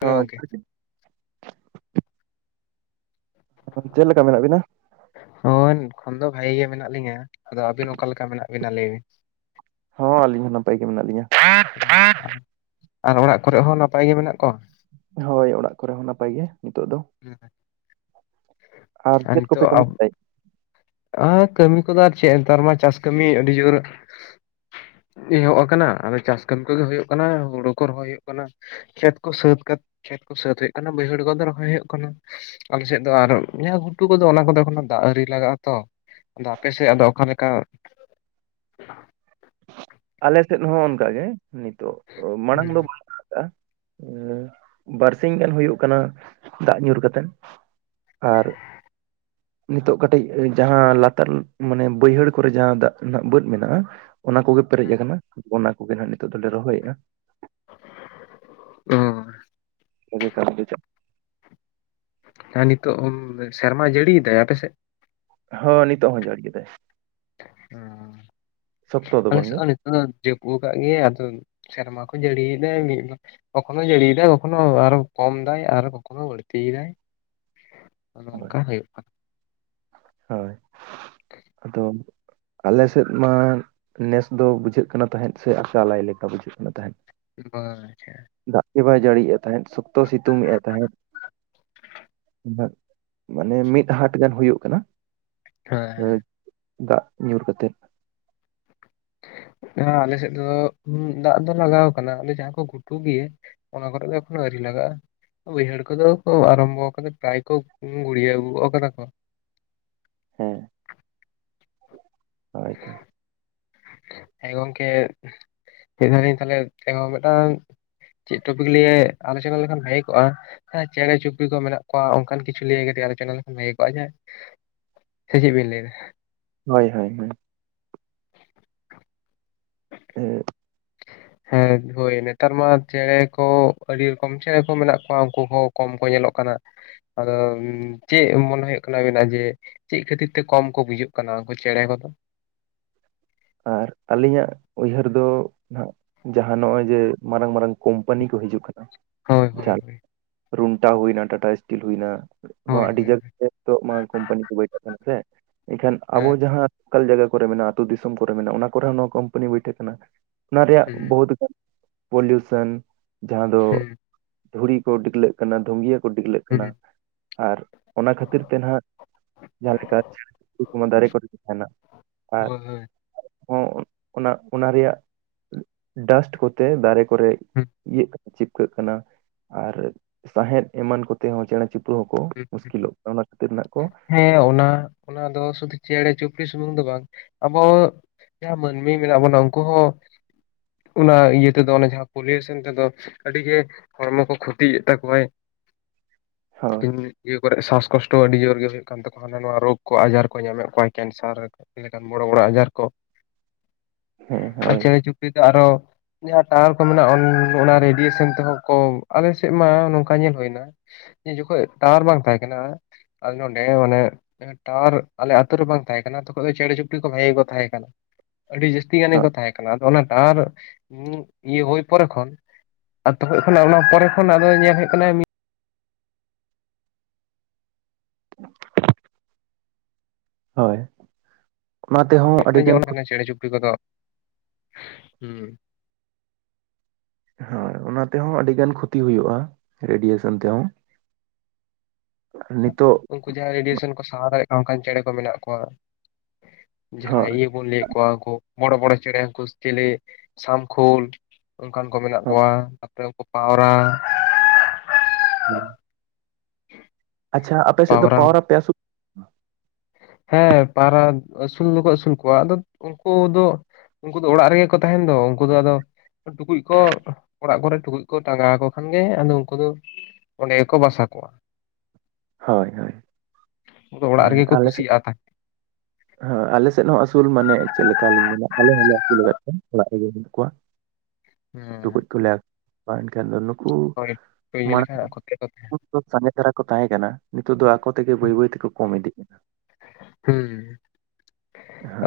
ᱦᱳᱭ [unintelligible] ᱪᱮᱫ ᱞᱮᱠᱟ ᱢᱮᱱᱟᱜ ᱵᱤᱱᱟ? ᱦᱳᱭ ᱮᱠᱷᱚᱱ ᱫᱚ ᱵᱷᱟᱜᱮ ᱜᱮ ᱢᱮᱱᱟᱜ ᱞᱤᱧᱟ, ᱟᱫᱚ ᱟᱹᱵᱤᱱ ᱚᱠᱟ ᱞᱮᱠᱟ ᱢᱮᱱᱟᱜ ᱵᱤᱱᱟ ᱞᱟᱹᱭ ᱵᱤᱱ? ᱦᱚᱸ, ᱟᱹᱞᱤᱧ ᱦᱚᱸ ᱱᱟᱯᱟᱭ ᱜᱮ ᱢᱮᱱᱟᱜ ᱞᱤᱧᱟ᱾ ᱟᱨ ᱚᱲᱟᱜ ᱠᱚᱨᱮ ᱦᱚᱸ, ᱱᱟᱯᱟᱭ ᱜᱮ ᱢᱮᱱᱟᱜ ᱠᱚᱣᱟ? ᱦᱳᱭ, ᱚᱲᱟᱜ ᱠᱚᱨᱮ ᱦᱚᱸ ᱱᱟᱯᱟᱭ ᱜᱮ ᱱᱤᱛᱚᱜ ᱫᱚ᱾ ᱦᱮᱸᱮ [unintelligible] ᱦᱸ [inaudible] ᱟᱨ ᱪᱮᱫ ᱠᱚᱯᱮ ᱠᱟᱹᱢᱤᱭᱮᱫ ᱛᱟᱦᱮᱡ? ᱟᱨ ᱠᱟᱹᱢᱤ ᱠᱚᱫᱚ ᱟᱨ ᱪᱮᱜ, ᱱᱮᱛᱟᱨ ᱢᱟ ᱪᱟᱥ ᱠᱟᱹᱢᱤ ᱟᱹᱰᱤ ᱡᱳᱨ ᱮᱦᱚᱵ ᱠᱟᱱᱟ, ᱟᱫᱚ ᱪᱟᱥ ᱠᱟᱹᱢᱤ ᱠᱚᱜᱮ ᱦᱳᱭᱳᱜ ᱠᱟᱱᱟ, ᱦᱳᱲᱳ ᱠᱚ ᱨᱚᱦᱚᱭ ᱦᱳᱭᱳᱜ ᱠᱟᱱᱟ᱾ ᱠᱷᱮᱛ ᱠᱚ ᱥᱟᱹᱛ ᱠᱟᱛᱮ ᱠᱷᱮᱛ ᱠᱚ ᱥᱟᱹᱛ ᱦᱳᱭᱳᱜ ᱠᱟᱱᱟ, ᱵᱟᱹᱭᱦᱟᱹᱲ ᱠᱚᱫᱚ ᱨᱚᱦᱚᱭ ᱦᱳᱭᱳᱜ ᱠᱟᱱᱟ᱾ ᱟᱞᱮᱥᱮᱫ ᱫᱚ ᱟᱨ ᱱᱤᱭᱟᱹ, ᱜᱷᱩᱴᱩ ᱠᱚᱫᱚ ᱚᱱᱟ ᱠᱚᱫᱚ ᱮᱠᱷᱚᱱᱳ ᱫᱟᱜ ᱟᱨᱤ ᱞᱟᱜᱟᱜᱼᱟ᱾ ᱛᱚ, ᱟᱫᱚ ᱟᱯᱮᱥᱮᱜ ᱟᱫᱚ ᱚᱠᱟ ᱞᱮᱠᱟ? ᱟᱞᱮ ᱥᱮᱫ ᱦᱚᱸ ᱚᱱᱠᱟ ᱜᱮ, ᱱᱤᱛᱚᱜ ᱢᱟᱲᱟᱝ ᱫᱚ ᱦᱩᱸ ᱵᱟᱝ ᱚᱱᱠᱟ ᱵᱟᱨᱥᱤᱧ ᱜᱟᱱ ᱦᱩᱭᱩᱜ ᱠᱟᱱᱟ ᱫᱟᱜ ᱧᱩᱨ ᱠᱟᱛᱮ᱾ ᱟᱨ, ᱱᱤᱛᱚᱜ ᱠᱟᱹᱴᱤᱡ ᱡᱟᱦᱟᱸ, ᱞᱟᱛᱟᱨ ᱢᱟᱱᱮ ᱵᱟᱹᱭᱦᱟᱹᱲ ᱠᱚᱨᱮ ᱡᱟᱦᱟᱸ ᱫᱟᱜ ᱨᱮᱱᱟᱜ ᱵᱟᱹᱫᱽ ᱢᱮᱱᱟᱜᱼᱟ ᱚᱱᱟ ᱠᱚᱜᱮ ᱯᱮᱨᱮᱡ ᱟᱠᱟᱱᱟ, ᱚᱱᱟ ᱠᱚᱜᱮ ᱦᱟᱸᱜ ᱱᱤᱛᱚᱜ ᱫᱚᱞᱮ ᱨᱚᱦᱚᱭᱮᱼᱟ᱾ ᱚ, ᱠᱷ [inaudible] ᱦᱮ ᱱᱤᱛᱚᱜ ᱦᱚᱸ ᱥᱮᱨᱢᱟ ᱡᱟᱹᱲᱤᱭᱮᱫᱟᱭ ᱟᱯᱮᱥᱮᱫ? ᱦᱳ ᱱᱤᱛᱚᱜ ᱦᱚᱸ ᱡᱟᱲᱤ ᱠᱮᱫᱟ᱾ ᱚᱸ ᱥᱚᱠᱛᱚ ᱫᱚ ᱟᱞᱮ ᱥᱮᱜ ᱵᱟᱝᱜᱮ ᱦᱚᱸ ᱟᱸ ᱡᱟᱹᱯᱩᱫ ᱟᱠᱟᱫ ᱜᱮᱭᱟ ᱟᱫᱚ ᱥᱮᱨᱢᱟ ᱠᱚ ᱡᱟᱹᱲᱤᱭᱮᱫᱟᱭ ᱢᱤᱫ ᱠᱚᱠᱷᱚᱱᱳ ᱡᱟᱹᱲᱤᱭ ᱫᱟᱭ ᱠᱚᱠᱷᱚᱱᱳ ᱟᱨᱚ ᱠᱚᱢ ᱫᱟᱭ ᱟᱨ ᱠᱚᱠᱷᱚᱱᱳ ᱵᱟᱹᱲᱛᱤᱭ ᱫᱟᱭ [inaudible] ᱱᱚᱝᱠᱟ ᱦᱩᱭᱩᱜ ᱠᱟᱱᱟ᱾ ᱦᱳᱭ ᱟᱫᱚ ᱟᱞ ᱥᱮᱫ ᱢᱟ ᱱᱮᱥ ᱫᱚ ᱵᱩᱡᱷᱟᱹᱜ ᱠᱟᱱᱟ ᱛᱟᱦᱮᱸᱫ ᱥᱮ ᱟᱠᱟᱞᱟᱭ ᱞᱮᱠᱟ ᱵᱩᱡᱷᱟᱹᱜ ᱠᱟᱱᱟ ᱛᱟᱦᱮᱸᱫ ᱵᱟᱹᱪᱷᱟ ᱫᱟᱜ ᱜᱮ ᱵᱟᱭ ᱡᱟᱹᱲᱤᱭ ᱮ ᱛᱟᱦᱮᱸᱫ ᱥᱚᱠᱛᱚ ᱥᱤᱛᱩᱝ ᱮᱫ ᱛᱟᱦᱮᱸᱫ ᱢᱟᱱᱮ ᱢᱤᱫ ᱦᱟᱴ ᱜᱟᱱ ᱦᱩᱭᱩᱜ ᱠᱟᱱᱟ ᱟᱹᱡ ᱫᱟᱜ ᱧᱩᱨ ᱠᱟᱛᱮᱫ᱾ ᱦᱮᱸ ᱟᱞᱮ ᱥᱮᱫ ᱫᱚ ᱫᱟᱜ ᱫᱚ ᱞᱟᱜᱟᱣ ᱠᱟᱱᱟ ᱟᱞᱮ ᱡᱟᱦᱟᱸ ᱠᱚ ᱜᱷᱩᱴᱩ ᱜᱮᱭᱟ ᱚᱱᱟ ᱠᱚᱨᱮ ᱫᱚ ᱮᱠᱷᱚᱱᱳ ᱟᱹᱣᱨᱤ ᱞᱟᱜᱼᱟ ᱵᱟᱭᱸᱦᱟᱲ ᱠᱚᱫᱚ ᱠᱚ ᱟᱨᱟᱢᱵᱚ ᱠᱟᱫᱟ ᱯᱨᱟᱭ ᱠᱚ ᱜᱩᱲᱭᱹᱟᱶ ᱜᱚᱜ ᱠᱟᱫᱟ ᱠᱚ ᱦᱩᱸ ᱦᱚᱭᱛᱚ [unintelligible] ᱪᱮᱫ ᱴᱚᱯᱤᱠ ᱞᱤᱭᱮ ᱟᱞᱳᱪᱚᱱᱟ ᱞᱮᱠᱷᱟᱱ ᱵᱷᱟᱜᱮ ᱠᱚᱜᱼᱟ ᱦᱮᱸ ᱪᱮᱬᱮ ᱪᱩᱯᱲᱤ ᱠᱚ ᱢᱮᱱᱟᱜ ᱠᱚᱣᱟ ᱚᱱᱠᱟᱱ ᱠᱤᱪᱷᱩ ᱞᱟᱹᱭᱮ ᱜᱮ ᱠᱟᱹᱴᱤᱡ ᱟᱞᱳᱪᱚᱱᱟ ᱞᱮᱠᱷᱟᱱ ᱵᱷᱟᱜᱮ ᱠᱚᱜᱼᱟ ᱡᱮᱸ ᱥᱮ ᱪᱮᱫ ᱵᱤᱱ ᱞᱟᱹᱭ ᱫᱟ ᱦᱳᱭ ᱦᱳᱭ ᱦᱳᱭ ᱦ ᱚᱸᱜᱼᱚᱸᱜ [inaudible] ᱦᱮᱸ ᱦᱳᱭ ᱱᱮᱛᱟᱨ ᱢᱟ ᱪᱮᱬᱮ ᱠᱚ ᱟᱹᱰᱤ ᱨᱚᱠᱚᱢ ᱪᱮᱬᱮ ᱠᱚ ᱢᱮᱱᱟᱜ ᱠᱚᱣᱟ ᱩᱱᱠᱩ ᱦᱚᱸ ᱠᱚᱢ ᱠᱚ ᱧᱮᱞᱚᱜ ᱠᱟᱱᱟ ᱟᱫᱚ ᱪᱮᱫ ᱢᱚᱱᱮ ᱦᱳᱭᱳᱜ ᱠᱟᱱᱟ ᱟᱵᱮᱱᱟᱜ ᱡᱮ ᱪᱮᱫ ᱠᱷᱟᱹᱛᱤᱨ ᱛᱮ ᱠᱚᱢ ᱠᱚ ᱵᱩᱡᱩᱜ ᱠᱟᱱᱟ ᱩᱱᱠᱩ ᱪᱮᱬᱮ ᱠᱚᱫᱚ? ᱟᱨ ᱟᱹᱞᱤᱧᱟᱜ ᱩᱭᱦᱟᱹᱨ ᱫᱚ ᱱᱟᱦᱟᱜ ᱡᱟᱦᱟᱸ ᱱᱚᱜᱼᱚᱭ ᱡᱮ ᱢᱟᱨᱟᱝ ᱢᱟᱨᱟᱝ ᱠᱳᱢᱯᱟᱱᱤ ᱠᱚ ᱦᱤᱡᱩᱜ ᱠᱟᱱᱟ ᱦᱳᱭ ᱦᱳᱭ ᱪᱟᱞ ᱦᱳᱭ ᱨᱩᱱᱴᱟ ᱦᱩᱭᱱᱟ ᱴᱟᱴᱟ ᱥᱴᱤᱞ ᱦᱩᱭᱱᱟ ᱱᱚᱣᱟ ᱦᱳᱭ ᱟᱹᱰᱤ ᱦᱳᱭ ᱠᱳᱢᱯᱟᱱᱤ ᱠᱚ ᱵᱟᱹᱭᱰᱚᱜ ᱠᱟᱱᱟ ᱥᱮ ᱤᱠᱷᱟᱹᱱ ᱟᱵᱚ ᱦᱮᱸ ᱡᱟᱦᱟᱸᱼᱼ ᱞᱚᱠᱟᱞ ᱡᱟᱭᱜᱟ ᱠᱚᱨᱮ ᱢᱮᱱᱟᱜᱼᱟ ᱟᱹᱛᱩ ᱫᱤᱥᱚᱢ ᱠᱚᱨᱮ ᱢᱮᱱᱟᱜᱼᱟ ᱚᱱᱟ ᱠᱚᱨᱮ ᱦᱚᱸ ᱱᱚᱣᱟ ᱠᱳᱢᱯᱟᱱᱤ ᱵᱟᱹᱭᱴᱷᱟᱹᱜ ᱠᱟᱱᱟ ᱚᱱᱟ ᱨᱮᱭᱟᱜ ᱦᱩᱸ ᱵᱚᱦᱩᱛ ᱜᱟᱱ ᱯᱚᱞᱩᱭᱩᱥᱚᱱ ᱡᱟᱦᱟᱸ ᱫᱚ ᱦᱩᱸ ᱫᱷᱩᱲᱤ ᱠᱚ ᱰᱤᱠᱞᱟᱹᱜ ᱠᱟᱱᱟ ᱫᱷᱩᱜᱤᱭᱟᱹ ᱠᱚ ᱰᱤᱜᱽᱞᱟᱹᱜ ᱠᱟᱱᱟ ᱦᱩᱸ ᱟᱨ ᱚᱱᱟ ᱠᱷᱟᱹᱛᱤᱨ ᱛᱮ ᱱᱟᱦᱟᱜ ᱡᱟᱦᱟᱸ ᱞᱮᱠᱟ ᱫᱟᱨᱮ ᱠᱚ ᱴᱷᱤᱠ ᱛᱟᱦᱮᱱᱟ ᱟᱨ ᱦᱳᱭ ᱦᱳᱭ ᱦᱚᱸ ᱚᱱᱟ ᱚᱱᱟ ᱨᱮᱭᱟᱜ ᱰᱟᱥᱴ ᱠᱚᱛᱮ ᱫᱟᱨᱮ ᱠᱚ ᱠᱚᱨᱮ ᱦᱩᱸ ᱤᱭᱟᱹᱜ ᱠᱟᱱᱟ ᱪᱤᱯᱠᱟᱹᱜ ᱠᱟᱱᱟ ᱟᱨ ᱥᱟᱸᱟᱦᱮᱫ ᱮᱢᱟᱱ ᱠᱚᱛᱮ ᱦᱚᱸ ᱪᱮᱬᱮ ᱪᱩᱯ ᱛᱚ ᱠᱚ ᱦᱩᱸ ᱢᱩᱥᱠᱤᱞᱚᱜ ᱠᱟᱱᱟ ᱚᱱᱟ ᱠᱷᱟᱹᱛᱤᱨ ᱱᱟᱜ ᱠᱚ ᱦᱮᱸ ᱚᱱᱟ ᱚᱱᱟ ᱫᱚ ᱥᱩᱫᱷᱩ ᱪᱮᱬᱮ ᱪᱩᱯᱲᱤ ᱥᱩᱢᱩᱝ ᱫᱚ ᱵᱟᱝ ᱟᱵᱚ ᱡᱟᱦᱟᱸ ᱢᱟᱹᱱᱢᱤ ᱢᱮᱱᱟᱜ ᱵᱚᱱᱟ ᱩᱱᱠᱩ ᱦᱚᱸ ᱚᱱᱟ ᱤᱭᱟᱹ ᱛᱮᱫᱚ ᱚᱱᱮ ᱡᱟᱦᱟᱸ ᱯᱚᱞᱤᱭᱮᱥᱚᱱ ᱛᱮᱫᱚ ᱟᱹᱰᱤᱜᱮ ᱦᱚᱲᱢᱚ ᱠᱚ ᱠᱷᱚᱛᱤᱭᱮᱫ ᱛᱟᱠᱚᱣᱟᱭ ᱦᱳᱭ ᱤᱥᱴᱤᱢᱞᱤ ᱤᱭᱟᱹ ᱠᱚᱨᱮ ᱥᱟᱥ ᱠᱚᱥᱴᱚ ᱟᱹᱰᱤ ᱡᱳᱨᱜᱮ ᱦᱳᱭᱳᱜ ᱠᱟᱱ ᱛᱟᱠᱚᱣᱟ ᱦᱟᱱᱟ ᱱᱟᱣᱟ ᱨᱳᱜᱽ ᱠᱚ ᱟᱡᱟᱨ ᱠᱚ ᱧᱟᱢᱮᱫ ᱠᱚᱣᱟ ᱠᱮᱱᱥᱟᱨ ᱞᱮᱠᱟᱱ ᱵᱚᱲᱚ ᱵᱚᱲᱚ ᱟᱡᱟᱨ ᱠᱚ ᱦᱮᱸ ᱟᱨ ᱦᱳᱭ ᱪᱮᱬᱮ ᱪᱩᱯᱲᱤ ᱫᱚ ᱟᱨᱚ ᱡᱟᱦᱟᱸ ᱴᱟᱣᱟᱨ ᱠᱚ ᱢᱮᱱᱟᱜᱼᱟ ᱚᱱᱟ ᱨᱮᱰᱤᱭᱳᱥᱮᱱᱴᱟᱨ ᱦᱚᱸᱠᱚ ᱟᱞᱮᱥᱮᱫ ᱢᱟ ᱱᱚᱝᱠᱟ ᱧᱮᱞ ᱦᱳᱭᱱᱟ᱾ ᱡᱮ ᱡᱚᱠᱷᱚᱡ ᱴᱟᱣᱟᱨ ᱵᱟᱝ ᱛᱟᱦᱮᱸ ᱠᱟᱱᱟ ᱟᱞᱮ ᱱᱚᱱᱰᱮ ᱢᱟᱱᱮ ᱴᱟᱣᱟᱨ ᱟᱞᱮ ᱟᱛᱳ ᱨᱮ ᱵᱟᱝ ᱛᱟᱦᱮᱸ ᱠᱟᱱᱟ ᱛᱚᱠᱷᱚᱡ ᱫᱚ ᱪᱮᱬᱮ ᱪᱩᱯᱲᱤ ᱠᱚ ᱵᱷᱟᱜᱮ ᱜᱮᱠᱚ ᱛᱟᱦᱮᱸ ᱠᱟᱱᱟ᱾ ᱟᱹᱰᱤ ᱡᱟᱹᱥᱛᱤ ᱜᱟᱱ ᱦᱳᱭ ᱜᱮᱠᱚ ᱛᱟᱦᱮᱸ ᱠᱟᱱᱟ ᱟᱫᱚ ᱚᱱᱟ ᱴᱟᱣᱟᱨ ᱤᱭᱟᱹ ᱦᱳᱭ ᱯᱚᱨᱮ ᱠᱷᱚᱱ ᱛᱚᱠᱷᱚᱡ ᱠᱷᱚᱱᱟᱜ ᱚᱱᱟ ᱯᱚᱨᱮ ᱠᱷᱚᱱ ᱟᱫᱚ ᱧᱮᱞ ᱦᱳᱭᱜ ᱠᱟᱱᱟ ᱦᱳᱭ ᱚᱱᱟ ᱛᱮᱦᱚᱸ ᱟᱹᱰᱤᱜᱟᱱ ᱠᱷᱚᱛᱤ, ᱪᱮᱬᱮ ᱪᱩᱯᱲᱤ ᱠᱚᱫᱚ ᱦᱩᱸ ᱦᱳᱭ ᱚᱱᱟ ᱛᱮᱦᱚᱸ ᱟᱹᱰᱤ ᱜᱟᱱ ᱠᱷᱩᱛᱤ ᱦᱩᱭᱩᱜᱼᱟ ᱨᱮᱰᱤᱭᱮᱥᱚᱱ ᱛᱮᱦᱚᱸ᱾ ᱱᱤᱛᱚᱜ ᱩᱱᱠᱩ ᱡᱟᱦᱟᱸᱭ ᱨᱮᱰᱤᱭᱮᱥᱚᱱ ᱠᱚ ᱥᱟᱦᱟᱣ ᱫᱟᱲᱮᱭᱟᱜ ᱠᱟᱱᱟ ᱚᱱᱠᱟᱱ ᱪᱮᱬᱮ ᱠᱚ ᱢᱮᱱᱟᱜ ᱠᱚᱣᱟ᱾ ᱡᱟᱦᱟᱸᱭ ᱦᱳᱭ ᱤᱭᱟᱹ ᱵᱚᱱ ᱞᱟᱹᱭᱮᱜ ᱠᱚᱣᱟ ᱩᱱᱠᱩ, ᱵᱚᱲᱚ ᱵᱚᱲᱚ ᱪᱮᱬᱮ ᱪᱮᱞᱮ ᱥᱟᱢᱠᱷᱳᱞ᱾ ᱚᱱᱠᱟᱱ ᱠᱚ ᱢᱮᱱᱟᱜ ᱠᱚᱣᱟ ᱛᱟᱯᱚᱨᱮ ᱩᱱᱠᱩ ᱯᱟᱣᱨᱟ [unintelligible] ᱟᱪᱪᱷᱟ ᱟᱯᱮ ᱥᱮᱫ ᱫᱚ ᱯᱟᱣᱨᱟ ᱯᱮ [inaudible] ᱦᱮᱸ ᱯᱟᱣᱨᱟ ᱟᱹᱥᱩᱞ ᱫᱚᱠᱚ ᱟᱹᱥᱩᱞ ᱠᱚᱣᱟ ᱟᱫᱚ ᱩᱱᱠᱩ ᱫᱚ᱾ ᱩᱱᱠᱩ ᱫᱚ ᱚᱲᱟᱜ ᱨᱮᱜᱮ ᱠᱚ ᱛᱟᱦᱮᱱ ᱫᱚ ᱩᱱᱠᱩ ᱫᱚ ᱟᱫᱚ ᱴᱩᱠᱩᱡ ᱠᱚ᱾ ᱚᱲᱟᱜ ᱠᱚᱨᱮ ᱴᱩᱠᱩᱡ ᱠᱚ ᱴᱟᱸᱟᱜᱟᱣ ᱟᱠᱚ ᱠᱷᱟᱱ ᱜᱮ ᱟᱫᱚ ᱩᱱᱠᱩ ᱫᱚ ᱚᱸᱰᱮ ᱜᱮᱠᱚ ᱵᱟᱥᱟ ᱠᱚᱜᱼᱟ᱾ ᱦᱳᱭ ᱦᱳᱭ ᱚᱲᱟᱜ ᱦᱮᱸ ᱨᱮᱜᱮ ᱠᱚ ᱟᱞᱮ ᱥᱮᱫ ᱠᱩᱥᱤᱭᱟᱜᱼᱟ ᱦᱮᱸ ᱟᱞᱮ ᱥᱮᱫ ᱦᱚᱸ ᱟᱹᱥᱩᱞ ᱢᱟᱱᱮ ᱪᱮᱫ ᱞᱮᱠᱟ ᱞᱤᱧ ᱢᱮᱱᱟ ᱟᱞᱮ ᱦᱚᱸᱞᱮ, ᱟᱹᱥᱩᱞᱠᱟᱫ ᱠᱚᱣᱟ ᱚᱲᱟᱜ ᱨᱮᱜᱮ ᱢᱮᱱᱟᱜ ᱠᱚᱣᱟ᱾ ᱴᱩᱠᱩ ᱠᱚᱞᱮ ᱠᱷᱮᱱ ᱫᱚ ᱠᱚ ᱦᱮᱸ ᱦᱳᱭ ᱤᱭᱟᱹ ᱢᱟᱲᱟᱝ ᱞᱮᱠᱷᱟᱱ ᱟᱠᱚ ᱛᱮᱜᱮ ᱠᱚ ᱛᱟᱦᱮᱱᱟ ᱥᱟᱸᱜᱮ ᱫᱷᱟᱨᱟ ᱠᱚ ᱛᱟᱦᱮᱸ ᱠᱟᱱᱟ ᱱᱤᱛᱚᱜ ᱫᱚ ᱟᱠᱚ ᱛᱮᱜᱮ ᱵᱟᱹᱭ ᱵᱟᱹᱭ ᱛᱮᱠᱚ ᱠᱚᱢ ᱤᱫᱤᱜ ᱠᱟᱱᱟ᱾ ᱦᱩᱸ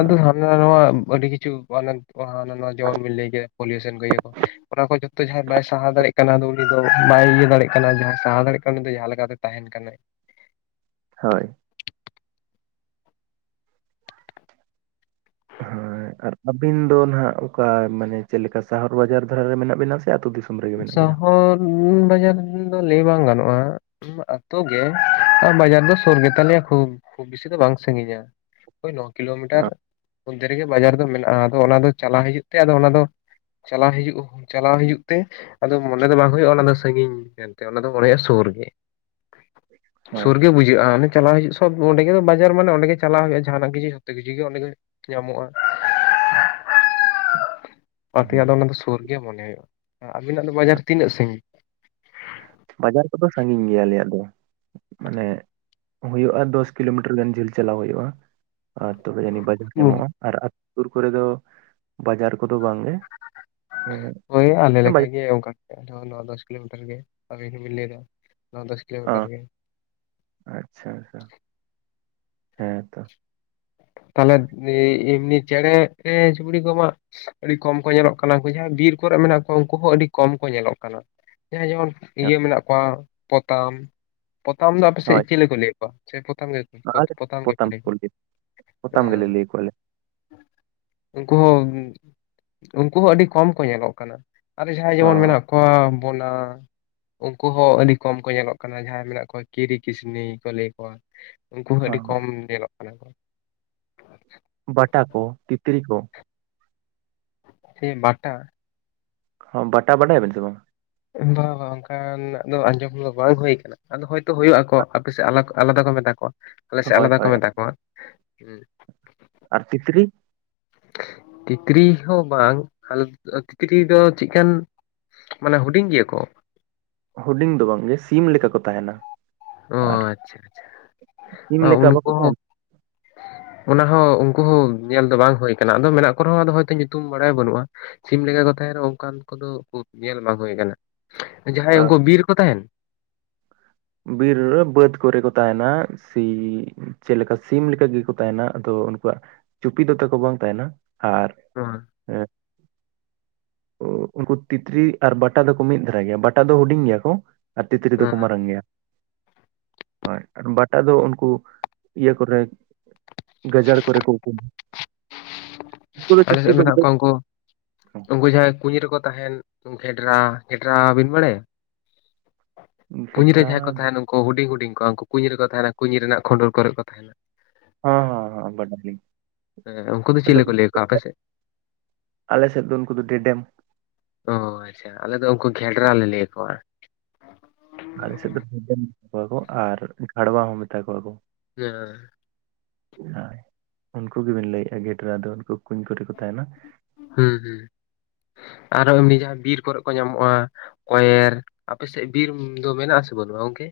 ᱟᱫᱚ ᱦᱟᱱᱟ ᱱᱚᱣᱟ ᱟᱹᱰᱤ ᱠᱤᱪᱷᱩ ᱦᱟᱱᱟ ᱱᱟ ᱡᱮᱢᱚᱱ ᱵᱤᱱ ᱞᱟᱹᱭᱠᱮᱜ ᱯᱚᱞᱤᱭᱩᱥᱚᱱ ᱠᱚ ᱤᱭᱟᱹ ᱠᱚ ᱚᱱᱟ ᱠᱚ ᱡᱚ [inaudible] ᱡᱟᱦᱟᱸᱭ ᱵᱟᱭ ᱥᱟᱦᱟᱣ ᱫᱟᱲᱮᱭᱟᱜ ᱠᱟᱱᱟ ᱩᱱᱤ ᱫᱚ, ᱵᱟᱭ ᱤᱭᱟᱹ ᱫᱟᱲᱮᱜ ᱠᱟᱱᱟ ᱡᱟᱦᱟᱸᱭ ᱥᱟᱦᱟᱣ ᱫᱟᱲᱮᱭᱟᱜ ᱠᱟᱱᱟ ᱩᱱᱤ ᱫᱚ ᱡᱟᱦᱟᱸ ᱞᱮᱠᱟᱛᱮ ᱛᱟᱦᱮᱱ ᱠᱟᱱᱟ᱾ ᱦᱳᱭ ᱦᱳᱭ ᱟᱨ ᱟᱹᱵᱤᱱ ᱫᱚ ᱱᱟᱜ ᱚᱠᱟ ᱢᱟᱱᱮ ᱪᱮᱫ ᱞᱮᱠᱟ ᱥᱟᱦᱚᱨ ᱵᱟᱡᱟᱨ ᱫᱷᱟᱨᱮ ᱨᱮ ᱢᱮᱱᱟᱜ ᱵᱤᱱᱟ ᱥᱮ ᱟᱹᱛᱩ ᱫᱤᱥᱚᱢ᱾ ᱨᱮᱜᱮ ᱢᱮᱱᱟᱜ ᱵᱤᱱᱟ ᱥᱚᱦᱚᱨ ᱵᱟᱡᱟᱨ ᱫᱚ ᱞᱟᱹᱭ ᱵᱟᱝ ᱜᱟᱱᱚᱜᱼᱟ᱾ ᱟᱛᱳ ᱜᱮ ᱵᱟᱡᱟᱨ ᱫᱚ ᱥᱩᱨ ᱜᱮᱛᱟᱞᱮᱭᱟ ᱠᱷᱩᱵ ᱠᱷᱩᱵ ᱵᱮᱥᱤ ᱫᱚ ᱵᱟᱝ ᱥᱟᱺᱜᱤᱧᱟ᱾ ᱳᱭ ᱱᱚ ᱠᱤᱞᱳᱢᱤᱴᱟᱨ ᱚ, ᱢᱚᱫᱽᱫᱷᱮ ᱨᱮᱜᱮ ᱵᱟᱡᱟᱨ ᱫᱚ ᱢᱮᱱᱟᱜᱼᱟ᱾ ᱟᱫᱚ ᱚᱱᱟ ᱫᱚ ᱪᱟᱞᱟᱣ ᱦᱤᱡᱩᱜ ᱛᱮ ᱟᱫᱚ ᱚᱱᱟ ᱫᱚ ᱪᱟᱞᱟᱣ ᱦᱤᱡᱩᱜ ᱪᱟᱞᱟᱣ ᱦᱤᱡᱩᱜ᱾ ᱛᱮ ᱟᱫᱚ ᱢᱚᱱᱮ ᱫᱚ ᱵᱟᱝ ᱦᱩᱭᱩᱜᱼᱟ ᱚᱱᱟ ᱫᱚ ᱥᱟᱺᱜᱤᱧ ᱢᱮᱱᱛᱮ ᱚᱱᱟ ᱫᱚ ᱢᱚᱱᱮ ᱦᱩᱭᱩᱜᱼᱟ ᱥᱩᱨ ᱜᱮ᱾ ᱦᱮᱸ ᱥᱩᱨ ᱜᱮ ᱵᱩᱡᱷᱟᱹᱜᱼᱟ ᱚᱱᱮ ᱪᱟᱞᱟᱣ ᱦᱩᱭᱩᱜ ᱚᱸᱰᱮ ᱜᱮ ᱫᱚ ᱵᱟᱡᱟᱨ ᱢᱟᱱᱮ ᱚᱸᱰᱮ ᱜᱮ ᱪᱟᱞᱟᱜ ᱦᱩᱭᱩᱜᱼᱟ ᱡᱟᱦᱟᱱᱟᱜ ᱠᱤᱪᱷᱩ ᱡᱚᱛᱚ ᱠᱤᱪᱷᱩ ᱜᱮ ᱚᱸᱰᱮ ᱜᱮ ᱧᱟᱢᱚᱜᱼᱟ᱾ [unintelligible] ᱚᱱᱛᱮᱭᱟᱜ ᱫᱚ ᱚᱱᱟ ᱫᱚ ᱥᱩᱨ ᱜᱮ ᱢᱚᱱᱮ ᱦᱩᱭᱩᱜᱼᱟ ᱟᱵᱤᱱᱟᱜ ᱫᱚ ᱵᱟᱡᱟᱨ ᱛᱤᱱᱟᱹᱜ ᱥᱟᱺᱜᱤᱧ᱾ ᱵᱟᱡᱟᱨ ᱠᱚᱫᱚ ᱥᱟᱺᱜᱤᱧ ᱜᱮᱭᱟ ᱟᱞᱮᱭᱟᱜ ᱫᱚ ᱢᱟᱱᱮ᱾ ᱦᱩᱭᱩᱜᱼᱟ ᱫᱚᱥ ᱠᱤᱞᱳᱢᱤᱴᱟᱨ ᱜᱟᱱ ᱡᱷᱟᱹᱞ ᱪᱟᱞᱟᱣ ᱦᱩᱭᱩᱜᱼᱟ, ᱟᱨ ᱛᱚᱲᱮ ᱡᱟᱹᱱᱤᱡ ᱵᱟᱡᱟᱨ ᱧᱟᱢᱚᱜᱼᱟ᱾ ᱟᱨ ᱟᱹᱛ ᱯᱩᱨ ᱠᱚᱨᱮ ᱫᱚ ᱵᱟᱡᱟᱨ ᱠᱚᱫᱚ ᱵᱟᱝ ᱜᱮ᱾ ᱳᱭ ᱟᱞᱮ ᱞᱮᱠᱟ ᱜᱮ ᱚᱱᱠᱟ ᱱᱚ ᱫᱚᱥ ᱠᱤᱞᱳᱢᱤᱴᱟᱨ ᱜᱮ ᱟᱵᱤᱱ ᱦᱚᱸᱵᱤᱱ ᱞᱟᱹᱭ ᱮᱟ ᱱᱚ ᱫᱚᱥ᱾ ᱚ ᱠᱤᱞᱳᱢᱤᱴᱟᱨ ᱜᱮ ᱟᱪᱪᱷᱟ ᱟᱪᱪᱷᱟ ᱦᱮᱸ ᱛᱚ ᱛᱟᱦᱞᱮ ᱮᱻ ᱮᱢᱱᱤ ᱪᱮᱬᱮ ᱮ ᱪᱩᱯᱲᱤ ᱠᱚᱢᱟ ᱟᱹᱰᱤ ᱠᱚᱢ ᱠᱚ ᱧᱮᱞᱚᱜ ᱠᱟᱱᱟ ᱩᱱᱠᱩ ᱡᱟᱦᱟᱸᱭ ᱵᱤᱨ ᱠᱚᱨᱮ ᱢᱮᱱᱟᱜ ᱠᱚᱣᱟ ᱩᱱᱠᱩ ᱦᱚᱸ ᱟᱹᱰᱤ ᱠᱚᱢ ᱠᱚ ᱧᱮᱞᱚᱜ ᱠᱟᱱᱟ᱾ ᱡᱟᱦᱟᱸᱭ ᱡᱮᱢᱚᱱ ᱦᱮᱸ, ᱤᱭᱟᱹ ᱢᱮᱱᱟᱜ ᱠᱚᱣᱟ ᱯᱚᱛᱟᱢ, ᱯᱚᱛᱟᱢ ᱫᱚ ᱟᱯᱮᱥᱮᱫ ᱪᱤᱞᱤ ᱠᱚ ᱞᱟᱹᱭᱮᱫ ᱠᱚᱣᱟ᱾ ᱥᱮ ᱯᱚᱛᱟᱢ ᱜᱮ ᱟᱻ ᱜᱮᱯᱮ ᱯᱚᱛᱟᱢ ᱞᱟᱹᱭ ᱠᱚ ᱠᱚᱣᱟ ᱜᱮ ᱯᱚᱛᱟᱢ ᱜᱮᱞᱮ ᱞᱟᱹᱭ ᱠᱚᱣᱟᱞᱮ ᱩᱱᱠᱩ ᱦᱚᱸ ᱩᱱᱠᱩ ᱦᱚᱸ ᱟᱹᱰᱤ ᱠᱚᱢ ᱠᱚ ᱧᱮᱞᱚᱜ ᱠᱟᱱᱟ᱾ ᱟᱨᱮ ᱡᱟᱦᱟᱸᱭ ᱡᱮᱢᱚᱱ ᱦᱚᱸ ᱢᱮᱱᱟᱜ ᱠᱚᱣᱟ ᱵᱚᱱᱟ᱾ ᱩᱱᱠᱩ ᱦᱚᱸ ᱟᱹᱰᱤ ᱠᱚᱢ ᱠᱚ ᱧᱮᱞᱚᱜ ᱠᱟᱱᱟ ᱡᱟᱦᱟᱸᱭ ᱢᱮᱱᱟᱜ ᱠᱚᱣᱟ ᱠᱤᱨᱤ ᱠᱤᱥᱱᱤ ᱠᱚ ᱞᱟᱹᱭ ᱠᱚᱣᱟ᱾ ᱩᱱᱠᱩ ᱦᱚᱸ ᱟᱹᱰᱤ ᱠᱚᱢ ᱧᱮᱞᱚᱜ ᱠᱟᱱᱟ ᱠᱚ ᱵᱟᱴᱟ ᱠᱚ ᱛᱤᱛᱨᱤ ᱠᱚ ᱥᱮ ᱵᱟᱴᱟ ᱦᱚᱸ ᱵᱟᱴᱟ ᱵᱟᱰᱟᱭᱟᱵᱮᱱ ᱥᱮ ᱵᱟᱝ᱾ [unintelligible] ᱵᱟ ᱵᱟᱝ ᱚᱱᱠᱟᱱᱟᱜ ᱫᱚ ᱟᱸᱡᱚᱢ ᱫᱚ ᱵᱟᱝ ᱦᱩᱭ ᱟᱠᱟᱱᱟ᱾ ᱟᱫᱚ ᱦᱳᱭᱛᱳ ᱦᱩᱭᱩᱜᱼᱟ ᱟᱠᱚ, ᱟᱯᱮ ᱥᱮᱫ ᱟᱞᱟᱠ ᱟᱞᱟᱫᱟ ᱠᱚ ᱢᱮᱛᱟ ᱠᱚᱣᱟ ᱟᱞᱮ ᱥᱮᱫ ᱦᱳᱭ ᱟᱞᱟᱫᱟ ᱠᱚ ᱦᱳᱭ ᱢᱮᱛᱟ ᱠᱚᱣᱟ ᱦᱩᱸ᱾ ᱟᱨ ᱛᱤᱛᱨᱤ? ᱛᱤᱛᱨᱤ ᱦᱚᱸ ᱵᱟᱝ ᱟ ᱛᱤᱛᱨᱤ ᱫᱚ ᱪᱮᱫᱠᱟᱱ ᱢᱟᱱᱮ ᱦᱩᱰᱤᱧ ᱜᱮᱭᱟ ᱠᱚ᱾ ᱦᱩᱰᱤᱝ ᱫᱚ ᱵᱟᱝ ᱜᱮ ᱥᱤᱢ ᱞᱮᱠᱟ ᱠᱚ ᱛᱟᱦᱮᱱᱟ᱾ ᱚ ᱟᱨ ᱟᱪᱪᱷᱟ ᱟᱪᱪᱷᱟ ᱥᱤᱢ ᱚ ᱞᱮᱠᱟ ᱩᱱᱠᱩ ᱵᱟᱠᱚ ᱦᱚᱸ ᱛᱟᱦᱮᱱᱟ ᱚᱱᱟᱦᱚᱸ ᱩᱱᱠᱩ ᱦᱚᱸ ᱧᱮᱞ ᱫᱚ ᱵᱟᱝ ᱦᱩᱭ ᱠᱟᱱᱟ ᱟᱫᱚ ᱢᱮᱱᱟᱜ ᱠᱚ ᱨᱮᱦᱚᱸ ᱟᱫᱚ ᱦᱳᱭᱛᱚ ᱧᱩᱛᱩᱢ ᱵᱟᱲᱟᱭ ᱵᱟᱹᱱᱩᱜᱼᱟ᱾ ᱥᱤᱢ ᱞᱮᱠᱟ ᱠᱚ ᱛᱟᱦᱮᱱ ᱨᱮᱦᱚᱸ ᱚᱱᱠᱟᱱ ᱠᱚᱫᱚ ᱩᱠᱩᱨ ᱧᱮᱞ ᱵᱟᱝ ᱦᱩᱭ ᱟᱠᱟᱱᱟ᱾ ᱡᱟᱦᱟᱸᱭ ᱟᱨ ᱩᱱᱠᱩ ᱵᱤᱨ ᱠᱚ ᱛᱟᱦᱮᱱ? ᱵᱤᱨ ᱨᱮ ᱵᱟᱹᱫᱽ ᱠᱚᱨᱮ ᱠᱚ ᱛᱟᱦᱮᱱᱟ᱾ ᱥᱤ ᱪᱮᱫ ᱞᱮᱠᱟ ᱥᱤᱢ ᱞᱮᱠᱟ ᱜᱮᱠᱚ ᱛᱟᱦᱮᱱᱟ, ᱟᱫᱚ ᱩᱱᱠᱩᱣᱟᱜ ᱪᱩᱯᱤᱫ ᱫᱚ ᱛᱟᱠᱚ ᱵᱟᱝ ᱛᱟᱦᱮᱱᱟ ᱟᱨ ᱦᱮᱸ ᱦᱮᱸ ᱳᱸ ᱩᱱᱠᱩ ᱛᱤᱛᱨᱤ ᱟᱨ ᱵᱟᱴᱟ ᱫᱚᱠᱚ ᱢᱤᱫ ᱫᱷᱟᱨᱟ ᱜᱮᱭᱟ, ᱵᱟᱴᱟ ᱫᱚ ᱦᱩᱰᱤᱧ ᱜᱮᱭᱟ ᱠᱚ ᱟᱨ ᱛᱤᱛᱨᱤ ᱫᱚᱠᱚ ᱦᱮᱸ ᱢᱟᱨᱟᱝ ᱜᱮᱭᱟ᱾ ᱦᱳᱭ ᱟᱨ ᱵᱟᱴᱟ ᱫᱚ ᱩᱱᱠᱩ ᱤᱭᱟᱹ ᱠᱚᱨᱮ ᱜᱟᱡᱟᱲ ᱠᱚᱨᱮ ᱠᱚ ᱩᱠᱩ, ᱩᱱᱠᱩ ᱫᱚ ᱟᱞᱮ ᱡᱟᱹᱥᱛᱤ ᱥᱮᱫ ᱫᱚ ᱢᱮᱱᱟᱜ ᱠᱚᱣᱟ ᱩᱱᱠᱩ ᱜᱮᱭᱟ ᱠᱚ᱾ ᱩᱱᱠᱩ ᱡᱟᱦᱟᱸᱭ ᱠᱩᱧ ᱨᱮᱠᱚ ᱛᱟᱦᱮᱱ ᱩᱱ ᱜᱷᱮᱰᱨᱟ, ᱜᱷᱮᱰᱨᱟ ᱵᱤᱱ ᱵᱟᱲᱟᱭᱟ? ᱠᱩᱸᱧ ᱨᱮ ᱥᱮᱴᱨᱟ ᱡᱟᱦᱟᱸᱭ ᱠᱚ ᱦᱚᱸ ᱛᱟᱦᱮᱱᱟ ᱩᱱᱠᱩ ᱦᱩᱰᱤᱧ ᱦᱩᱰᱤᱧ ᱠᱚ ᱦᱟᱱᱠᱩ ᱠᱩᱸᱧ ᱨᱮᱠᱚ ᱛᱟᱦᱮᱱᱟ ᱠᱩᱸᱧ ᱨᱮᱱᱟᱜ ᱠᱷᱩᱸᱰᱩᱨ ᱠᱚᱨᱮ ᱠᱚ ᱛᱟᱦᱮᱱᱟ᱾ ᱦᱚᱸ ᱦᱚᱸ ᱦᱚᱸ ᱵᱟᱰᱟᱭᱟᱞᱤᱧ᱾ ᱦᱮᱸ ᱩᱱᱠᱩ ᱫᱚ ᱪᱤᱞᱮ ᱠᱚ ᱞᱟᱹᱭ ᱠᱚᱣᱟ ᱟᱯᱮᱥᱮᱫ? ᱟᱞᱮᱥᱮᱫ ᱫᱚ ᱩᱱᱠᱩ ᱫᱚ ᱰᱮᱰᱮᱢ᱾ ᱚ ᱟᱪᱪᱷᱟ, ᱟᱞᱮᱫ ᱫᱚ ᱩᱱᱠᱩ ᱜᱷᱮᱰᱨᱟ ᱞᱮ ᱞᱟᱹᱭ ᱟᱠᱚᱣᱟ᱾ ᱟᱞᱮ ᱥᱮᱫ ᱫᱚ ᱰᱷᱮᱰᱮᱢ ᱢᱮᱛᱟ ᱠᱚᱣᱟ ᱠᱚ ᱟᱨ ᱜᱷᱟᱲᱣᱟ ᱦᱚᱸ ᱢᱮᱛᱟ ᱠᱚᱣᱟ ᱠᱚ᱾ ᱦᱮᱸ᱾ ᱦᱳ ᱩᱱᱠᱩ ᱜᱮᱵᱤᱱ ᱞᱟᱹᱭᱮᱫᱼᱟ, ᱜᱮᱰᱨᱟ ᱫᱚ ᱩᱱᱠᱩ ᱠᱩᱧ ᱠᱚᱨᱮ ᱠᱚ ᱛᱟᱦᱮᱱᱟ᱾ ᱦᱮᱸ ᱦᱩᱸ, ᱟᱨᱚ ᱮᱢᱱᱤ ᱡᱟᱦᱟᱸ ᱵᱤᱨ ᱠᱚᱨᱮ ᱠᱚ ᱧᱟᱢᱚᱜᱼᱟ ᱠᱚᱭᱮᱨ ᱟᱯᱮᱥᱮᱫ ᱵᱤᱨ ᱫᱚ ᱢᱮᱱᱟᱜ ᱟᱥᱮ ᱵᱟᱹᱱᱩᱜᱼᱟ, ᱜᱚᱢᱠᱮ?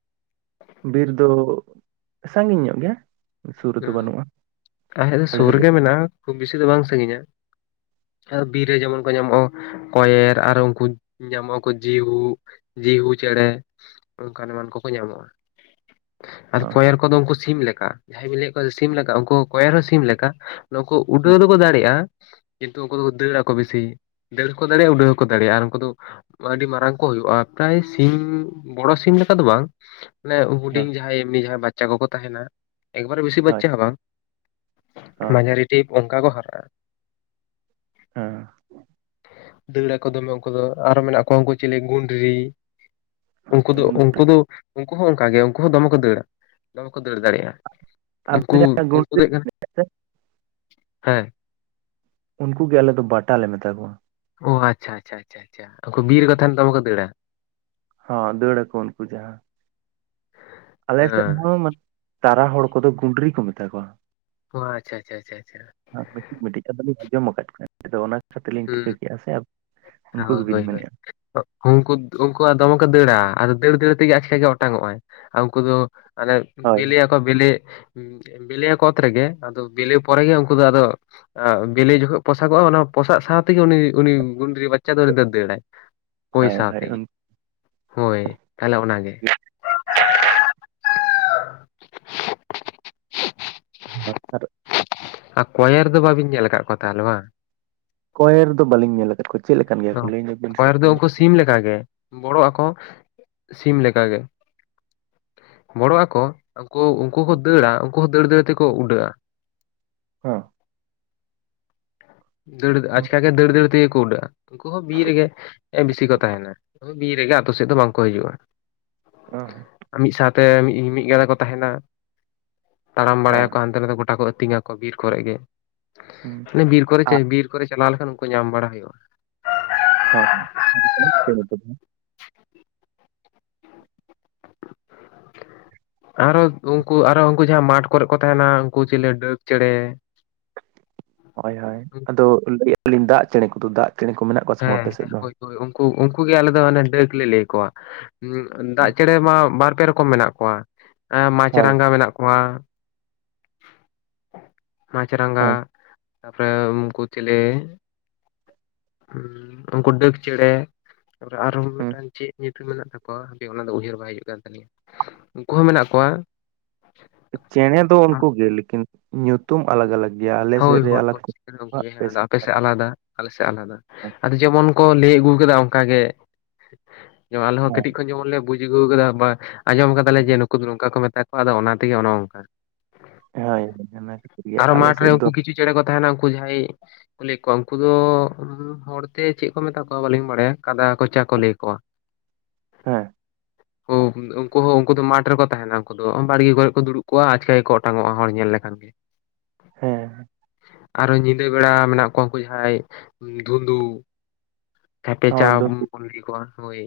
ᱵᱤᱨ ᱫᱚ ᱥᱟᱺᱜᱤᱧ ᱧᱚᱜ ᱜᱮᱭᱟ᱾ ᱥᱩᱨ ᱨᱮᱫᱚ ᱦᱩᱸ ᱵᱟᱹᱱᱩᱜᱼᱟ ᱟᱞᱮ ᱫᱚ ᱥᱩᱨ ᱨᱮᱜᱮ ᱢᱮᱱᱟᱜᱼᱟ, ᱠᱷᱩᱵᱽ ᱵᱮᱥᱤ ᱫᱚ ᱵᱟᱝ ᱥᱟᱺᱜᱤᱧᱟ᱾ ᱵᱤᱨ ᱨᱮ ᱡᱮᱢᱚᱱ ᱠᱚ ᱧᱟᱢᱚᱜᱼᱟ, ᱠᱚᱭᱮᱨ ᱟᱨᱚ ᱩᱱᱠᱩ ᱧᱟᱢᱚᱜᱼᱟ᱾ ᱡᱤᱦᱩ, ᱡᱤᱦᱩ ᱪᱮᱸᱬᱮ ᱚᱱᱠᱟᱱ ᱮᱢᱟᱱ ᱠᱚᱠᱚ ᱧᱟᱢᱚᱜᱼᱟ᱾ ᱟᱨ ᱠᱚᱭᱮᱨ ᱠᱚᱫᱚ ᱩᱱᱠᱩ ᱥᱤᱢ ᱞᱮᱠᱟ ᱡᱟᱦᱟᱸᱭ ᱵᱮᱱ ᱞᱟᱹᱭᱮᱫ ᱠᱚᱣᱟ ᱥᱤᱢ ᱞᱮᱠᱟ ᱩᱱᱠᱩ ᱠᱚᱭᱮᱨ ᱦᱚᱸ ᱥᱤᱢ ᱞᱮᱠᱟ᱾ ᱱᱩᱠᱩ ᱩᱰᱷᱟᱹᱣ ᱫᱚᱠᱚ ᱫᱟᱲᱮᱭᱟᱜᱼᱟ᱾ ᱠᱤᱱᱛᱩ ᱩᱱᱠᱩ ᱫᱚᱠᱚ ᱫᱟᱹᱲᱟ ᱠᱚ ᱵᱮᱥᱤ ᱫᱟᱹᱲ ᱦᱚᱸᱠᱚ ᱫᱟᱲᱮᱭᱟᱜᱼᱟ, ᱩᱰᱟᱹ ᱦᱚᱸᱠᱚ ᱫᱟᱲᱮᱭᱟᱜᱼᱟ ᱟᱨ ᱩᱱᱠᱩ ᱫᱚ ᱟᱹᱰᱤ ᱢᱟᱨᱟᱝ ᱠᱚ ᱦᱳᱜᱼᱟ, ᱯᱨᱟᱭ ᱥᱤᱢ ᱵᱚᱲᱚ ᱥᱤᱢ ᱞᱮᱠᱟ ᱫᱚ ᱵᱟᱝ? ᱢᱟᱱᱮ ᱦᱳᱭ ᱦᱩᱰᱤᱧ ᱡᱟᱦᱟᱸᱭ ᱮᱢᱱᱤ ᱡᱟᱦᱟᱸᱭ ᱵᱟᱪᱪᱟ ᱠᱚᱠᱚ ᱛᱟᱦᱮᱱᱟ, ᱮᱠᱵᱟᱨᱮ ᱵᱤᱥᱤ ᱦᱳᱭ ᱵᱟᱪᱪᱟ ᱦᱚᱸ ᱵᱟᱝ᱾ ᱦᱳᱭ ᱢᱟᱡᱟᱨᱤᱴᱤᱵ ᱚᱱᱠᱟ ᱠᱚ ᱦᱟᱨᱟᱜᱼᱟ᱾ ᱦᱮᱸ᱾ ᱫᱟᱹᱲᱟ ᱠᱚ ᱫᱚᱢᱮ ᱩᱱᱠᱩ ᱫᱚ ᱟᱨᱚ ᱢᱮᱱᱟᱜ ᱠᱚᱣᱟ ᱩᱱᱠᱩ ᱪᱮᱞᱮ ᱜᱩᱸᱰᱨᱤ ᱩᱱᱠᱩ ᱫᱚ ᱩᱱᱠᱩ ᱫᱚ ᱩᱱᱠᱩ ᱦᱚᱸ ᱚᱱᱠᱟ ᱜᱮ ᱩᱱᱠᱩ ᱦᱚᱸ ᱫᱚᱢᱮ ᱠᱚ ᱫᱟᱹᱲᱟ ᱫᱚᱢᱮ ᱠᱚ ᱫᱟᱹᱲ ᱫᱟᱲᱮᱭᱟᱜᱼᱟ᱾ ᱩᱱᱠᱩ ᱟᱵᱤᱱ ᱡᱟᱦᱟᱸ ᱜᱩᱸᱰ ᱩᱱᱠᱩ ᱫᱮᱡ ᱠᱟᱱᱟ ᱦᱮᱸ᱾ ᱩᱱᱠᱩ ᱜᱮ ᱟᱞᱮ ᱫᱚ ᱵᱟᱴᱟᱞ ᱞᱮ ᱢᱮᱛᱟ ᱠᱚᱣᱟ᱾ ᱚ ᱟᱪᱪᱷᱟ, ᱟᱪᱪᱷᱟ, ᱟᱪᱪᱷᱟ, ᱟᱪᱪᱷᱟ, ᱵᱤᱨ ᱨᱮ ᱠᱚ ᱛᱟᱦᱮᱸᱱᱟ ᱫᱚᱢᱮ ᱠᱚ ᱫᱟᱹᱲᱟ᱾ ᱦᱚᱸ ᱫᱟᱹᱲ ᱟᱠᱚ ᱩᱱᱠᱩ ᱫᱚᱦᱟᱜ ᱟᱞᱮ ᱥᱮᱫ ᱦᱮᱸ ᱦᱚᱸᱢᱟᱱᱮ ᱛᱟᱨᱟ ᱦᱚᱲ ᱠᱚᱫᱚ ᱜᱩᱰᱨᱤ ᱠᱚ ᱢᱮᱛᱟ ᱠᱚᱣᱟ᱾ ᱚ ᱟᱪᱪᱷᱟ ᱟᱪᱪᱷᱟ ᱟᱪᱪᱷᱟ ᱾ ᱦᱚᱸ ᱢᱤᱴᱤᱡ ᱢᱤᱴᱤᱡ ᱠᱟᱛᱷᱟ ᱞᱤᱧ ᱟᱡᱚᱢ ᱟᱠᱟᱫᱟ ᱟᱫᱚ ᱚᱱᱟ ᱠᱷᱟᱹᱛᱤᱨ ᱞᱤᱧ ᱦᱩᱸ ᱦᱩᱸ ᱴᱷᱤᱠᱟᱹ ᱠᱮᱫᱼᱟ ᱥᱮ ᱩᱱᱠᱩ ᱦᱳᱭ ᱜᱮᱵᱤᱱ ᱦᱳᱭ ᱦᱳᱭ ᱢᱮᱱᱮᱫᱼᱟ᱾ ᱩᱱᱠᱩ ᱩᱱᱠᱩᱣᱟᱜ ᱫᱚᱢᱮ ᱠᱚ ᱫᱟᱹᱲᱟ ᱟᱫᱚ ᱫᱟᱹᱲ ᱫᱟᱹᱲ ᱛᱮᱜᱮ ᱟᱪᱠᱟ ᱜᱮ ᱚᱴᱟᱝ ᱚᱜ ᱟᱭ ᱟᱨ ᱩᱱᱠᱩ ᱫᱚ ᱟᱱᱮ ᱦᱳᱭ ᱵᱤᱞᱤ ᱟᱠᱚ ᱵᱤᱞᱤᱼᱼ ᱵᱤᱞᱤᱭᱟᱠᱚ ᱚᱛ ᱨᱮᱜᱮ ᱟᱫᱚ ᱵᱤᱞᱤ ᱯᱚᱨᱮᱜᱮ ᱩᱱᱠᱩ ᱫᱚ ᱟᱫᱚ, ᱵᱤᱞᱤ ᱡᱚᱠᱷᱚᱱ ᱯᱚᱥᱟᱜᱚᱜᱼᱟ ᱚᱱᱟᱼᱼ ᱯᱚᱥᱟᱜ ᱥᱟᱶᱛᱮᱜᱮ ᱩᱱᱤ-ᱩᱱᱤ ᱜᱩᱸᱰᱨᱤ ᱵᱟᱪᱟ ᱫᱚ ᱩᱱᱤ ᱫᱚ ᱫᱟᱹᱲᱟᱭ ᱦᱩᱭ ᱦᱳᱭ ᱦᱳᱭ ᱥᱟᱶᱛᱮᱜᱮ᱾ ᱩᱱᱠᱩ ᱦᱳᱭ ᱛᱟᱦᱚᱞᱮ ᱚᱱᱟᱜ ᱜᱮ᱾ ᱟᱨ᱾ ᱟᱨ ᱠᱚᱭᱮᱨ ᱫᱚ ᱵᱟᱹᱵᱤᱱ ᱧᱮᱞ ᱟᱠᱟᱫ ᱠᱚᱣᱟ ᱛᱟᱦᱚᱞᱮ ᱵᱟᱝ? ᱠᱚᱭᱮᱨ ᱫᱚ ᱵᱟᱹᱞᱤᱧ ᱧᱮᱞ ᱟᱠᱟᱫ ᱠᱚᱣᱟ ᱪᱮᱫ ᱞᱮᱠᱟᱱ ᱜᱮᱭᱟ ᱠᱚ ᱞᱟᱹᱭ ᱧᱚᱜ ᱵᱤᱱ ᱥᱮᱼᱼ ᱚᱱᱠᱟᱜᱮ, ᱵᱚᱲᱚᱜ ᱟᱠᱚ ᱥᱤᱢ ᱞᱮ ᱞᱮᱠᱟ ᱜᱮ᱾ ᱵᱚᱲᱚᱜ ᱟᱠᱚ ᱩᱱᱠᱩ, ᱩᱱᱠᱩ ᱠᱚ ᱫᱟᱹᱲᱟ, ᱩᱱᱠᱩ ᱦᱚᱸ ᱫᱟᱹᱲ ᱫᱟᱹᱲ ᱛᱮᱠᱚ ᱩᱰᱟᱹᱜᱼᱟ᱾ ᱦᱮᱸ᱾ ᱫᱟᱹᱲ ᱦᱚᱸ ᱟᱪᱠᱟ ᱜᱮ ᱫᱟᱹᱲᱼ ᱫᱟᱹᱲ ᱛᱮᱜᱮ ᱠᱚ ᱩᱰᱟᱹᱜᱼᱟ, ᱩᱱᱠᱩ ᱦᱚᱸ ᱵᱤᱨ ᱨᱮᱜᱮ ᱵᱮᱥᱤ ᱠᱚ ᱛᱟᱦᱮᱱᱟ᱾ ᱵᱤᱨ ᱨᱮᱜᱮ ᱟᱛᱳ ᱥᱮᱫ ᱫᱚ ᱵᱟᱝᱠᱚ ᱦᱤᱡᱩᱜᱼᱟ᱾ ᱚᱦ᱾ ᱟᱨ ᱢᱤᱫ ᱥᱟᱶᱛᱮ ᱢᱤᱫ ᱜᱟᱫᱟ ᱠᱚ ᱛᱟᱦᱮᱱᱟ, ᱛᱟᱲᱟᱢ ᱦᱳᱭ ᱵᱟᱲᱟᱭᱟᱠᱚ ᱦᱟᱱᱛᱮ ᱱᱟᱛᱮ ᱜᱚᱴᱟ ᱠᱚ ᱟᱹᱛᱤᱧᱟ ᱾ ᱵᱤᱨ ᱠᱚᱨᱮ ᱜᱮ, ᱦᱩᱸ ᱢᱟᱱᱮ ᱵᱤᱨ ᱠᱚᱨᱮ ᱪᱮ ᱟᱨ ᱵᱤᱨ ᱠᱚᱨᱮ ᱪᱟᱞᱟᱣ ᱞᱮᱠᱷᱟᱱ ᱩᱱᱠᱩ ᱧᱟᱢ ᱵᱟᱲᱟ ᱦᱩᱭᱩᱜᱼᱟ᱾ ᱦᱳᱭ᱾ [unintelligible] [unintelligible] ᱟᱨᱚ ᱩᱱᱠᱩ ᱟᱨᱚ ᱩᱱᱠᱩ ᱡᱟᱦᱟᱸᱭ ᱢᱟᱴᱷ ᱠᱚᱨᱮ ᱠᱚ ᱛᱟᱦᱮᱱᱟ ᱩᱱᱠᱩ ᱪᱤᱞᱤ ᱰᱟᱹᱠ ᱪᱮᱬᱮᱼᱼ ᱦᱳᱭ-ᱦᱳᱭ ᱟᱫᱚ ᱞᱟᱹᱭᱮᱜᱞᱤᱧ ᱫᱟᱜ ᱪᱮᱬᱮ ᱠᱚᱫᱚ ᱫᱟᱜ ᱪᱮᱬᱮ ᱠᱚ ᱢᱮᱱᱟᱜ ᱠᱚᱼᱼ ᱦᱮᱸ- ᱦᱮᱸ ᱦᱳᱭ-ᱦᱳᱭ ᱩᱱᱠᱩ, ᱩᱱᱠᱩ ᱜᱮ ᱟᱞᱮ ᱫᱚ ᱰᱟᱹᱠ ᱞᱮ ᱞᱟᱹᱭ ᱠᱚᱣᱟ᱾ ᱦᱩᱜ ᱫᱟᱜ ᱪᱮᱬᱮ ᱢᱟ ᱵᱟᱨᱯᱮ ᱨᱚᱠᱚᱢ ᱢᱮᱱᱟᱜ ᱠᱚᱣᱟ, ᱮ ᱢᱟᱪ ᱦᱳᱭ ᱨᱟᱸᱜᱟ ᱢᱮᱱᱟᱜ ᱠᱚᱣᱟᱼᱼ ᱢᱟᱪ ᱨᱟᱸᱜᱟ ᱦᱳᱭ ᱛᱟᱯᱚᱨᱮ ᱩᱱᱠᱩ ᱪᱤᱞᱤᱼᱼ ᱦᱩ ᱩᱱᱠᱩ ᱰᱟᱹᱠ ᱪᱮᱬᱮ ᱛᱟᱯᱚᱨᱮ ᱟᱨᱦᱚ ᱦᱩᱸ ᱢᱤᱫᱴᱟᱝ ᱪᱮᱫ ᱧᱩᱛᱩᱢᱼᱼ ᱴᱷᱤᱠ ᱢᱮᱱᱟᱜ ᱛᱟᱠᱚᱣᱟ ᱦᱟᱯᱮ ᱚᱱᱟ ᱫᱚ ᱩᱭᱦᱟᱹᱨ ᱵᱟᱭ ᱦᱤᱡᱩᱜ ᱠᱟᱱ ᱛᱟᱞᱤᱧᱟ ᱩᱱᱠᱩ ᱦᱚᱸ ᱢᱮᱱᱟᱜ ᱠᱚᱣᱟ, ᱪᱮᱸᱬᱮ ᱫᱚ ᱩᱱᱠᱩ ᱜᱮ ᱞᱮᱠᱤᱱ ᱧᱩᱛᱩᱢ ᱟᱞᱟᱜ-ᱟᱞᱟᱜ᱾ ᱦᱳᱭ-ᱦᱳᱭ ᱥᱮᱫ ᱟᱯᱮ ᱟᱞᱟᱜᱽ ᱥᱮᱜ ᱟᱞᱟᱫᱟ, ᱟᱞᱮ ᱥᱮᱫ ᱟᱞᱟᱫᱟ ᱠᱚ᱾ ᱟᱫᱚ ᱡᱮᱢᱚᱱ ᱠᱚ ᱞᱟᱹᱭ ᱟᱹᱜᱩ ᱟᱠᱟᱫᱟ ᱚᱱᱠᱟ ᱜᱮ ᱟᱞᱮ ᱦᱚᱸ ᱠᱟᱹᱴᱤᱡ ᱠᱷᱚᱱ ᱡᱮᱢᱚᱱ ᱞᱮ ᱵᱩᱡ ᱟᱹᱜᱩ ᱟᱠᱟᱫᱟ ᱵᱟ ᱟᱸᱡᱚᱢ ᱟᱠᱟᱫᱟ ᱞᱮ ᱡᱮ ᱱᱩᱠ ᱩᱱᱠᱩ ᱫᱚ ᱱᱚᱝᱠᱟ ᱠᱚ ᱢᱮᱛᱟ ᱠᱚᱣᱟ ᱟᱫᱚ ᱚᱱᱟ ᱛᱮᱜᱮ ᱚᱱᱮ ᱚᱝᱠᱟ, ᱦᱳᱭ ᱚᱱᱟ ᱠᱷᱟᱹᱛᱤᱨ ᱜᱮ ᱟᱞᱮ ᱥᱮᱫ ᱫᱚ ᱪᱩ ᱪᱮᱸᱬᱮ ᱠᱚ ᱛᱟᱦᱮᱱᱟ ᱩᱱᱠᱩ ᱡᱟᱦᱟᱭ ᱠᱚ ᱞᱟᱹᱭ ᱠᱚᱣᱟ ᱩᱱᱠᱩ ᱫᱚ ᱦᱚᱲᱛᱮ ᱪᱮᱫ ᱠᱚ ᱢᱮᱛᱟ ᱠᱚᱣᱟ ᱵᱟᱹᱞᱤᱧ ᱵᱟᱲᱟᱭᱟ ᱠᱟᱫᱟ ᱠᱚᱪᱟ ᱠᱚ ᱞᱟᱹᱭ ᱠᱚᱣᱟ, ᱦᱮᱸ᱾ ᱠᱚ ᱩᱱᱠᱩ ᱦᱚᱸ ᱩᱱᱠᱩ ᱫᱚ ᱢᱟᱴᱷ ᱨᱮᱠᱚ ᱛᱟᱦᱮᱱᱟ, ᱩᱱᱠᱩ ᱫᱚ ᱵᱟᱲᱜᱮ ᱠᱚᱨᱮ ᱠᱚ ᱫᱩᱲᱩᱵ ᱠᱚᱜᱼᱟ ᱟᱪᱠᱟ ᱜᱮᱠᱚ ᱚᱴᱟᱝ ᱚᱜᱼᱟ ᱦᱚᱲ ᱧᱮᱞ ᱞᱮᱠᱷᱟᱱ ᱜᱮ, ᱦᱮᱸ᱾ ᱟᱨ ᱦᱚᱸ ᱧᱤᱫᱟᱹ ᱵᱮᱲᱟ ᱢᱮᱱᱟᱜ ᱠᱚᱣᱟ ᱩᱱᱠᱩ ᱡᱟᱦᱟᱸᱭ ᱫᱷᱩᱸᱫᱩ᱾ ᱟᱯᱮ ᱦᱚᱸ ᱡᱟᱢ ᱫᱩᱸᱫᱩ ᱠᱩᱞᱤ ᱠᱚᱣᱟ ᱱᱩᱭ᱾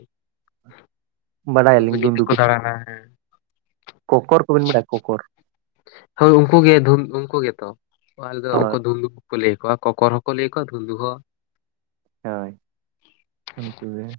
ᱩᱱᱠᱩ ᱵᱟᱰᱟᱭᱟᱞᱤᱧ ᱱᱤᱛ ᱫᱩᱸᱫᱩ ᱠᱚ ᱫᱟᱬᱟᱱᱟ ᱦᱮᱸ᱾ ᱠᱚᱠᱚᱨ ᱠᱚᱵᱤᱱ ᱵᱟᱰᱟᱭᱟ ᱠᱚᱠᱚᱨ ᱦᱳᱭ ᱩᱱᱠᱩ ᱜᱮ ᱫᱷᱩᱱ ᱩᱱᱠᱩ ᱜᱮᱛᱚ ᱟᱞᱮ ᱫᱚ ᱦᱳᱭ ᱩᱱᱠᱩ ᱫᱷᱩᱱᱫᱩ ᱠᱚ ᱞᱟᱹᱭ ᱠᱚᱣᱟ ᱠᱚᱠᱚᱨ ᱦᱚᱸ ᱠᱚ ᱞᱟᱹᱭ ᱠᱚᱣᱟ ᱫᱷᱩᱱᱫᱩ ᱦᱚᱸ ᱦᱳᱭ ᱩᱱᱠᱩ ᱜᱮ᱾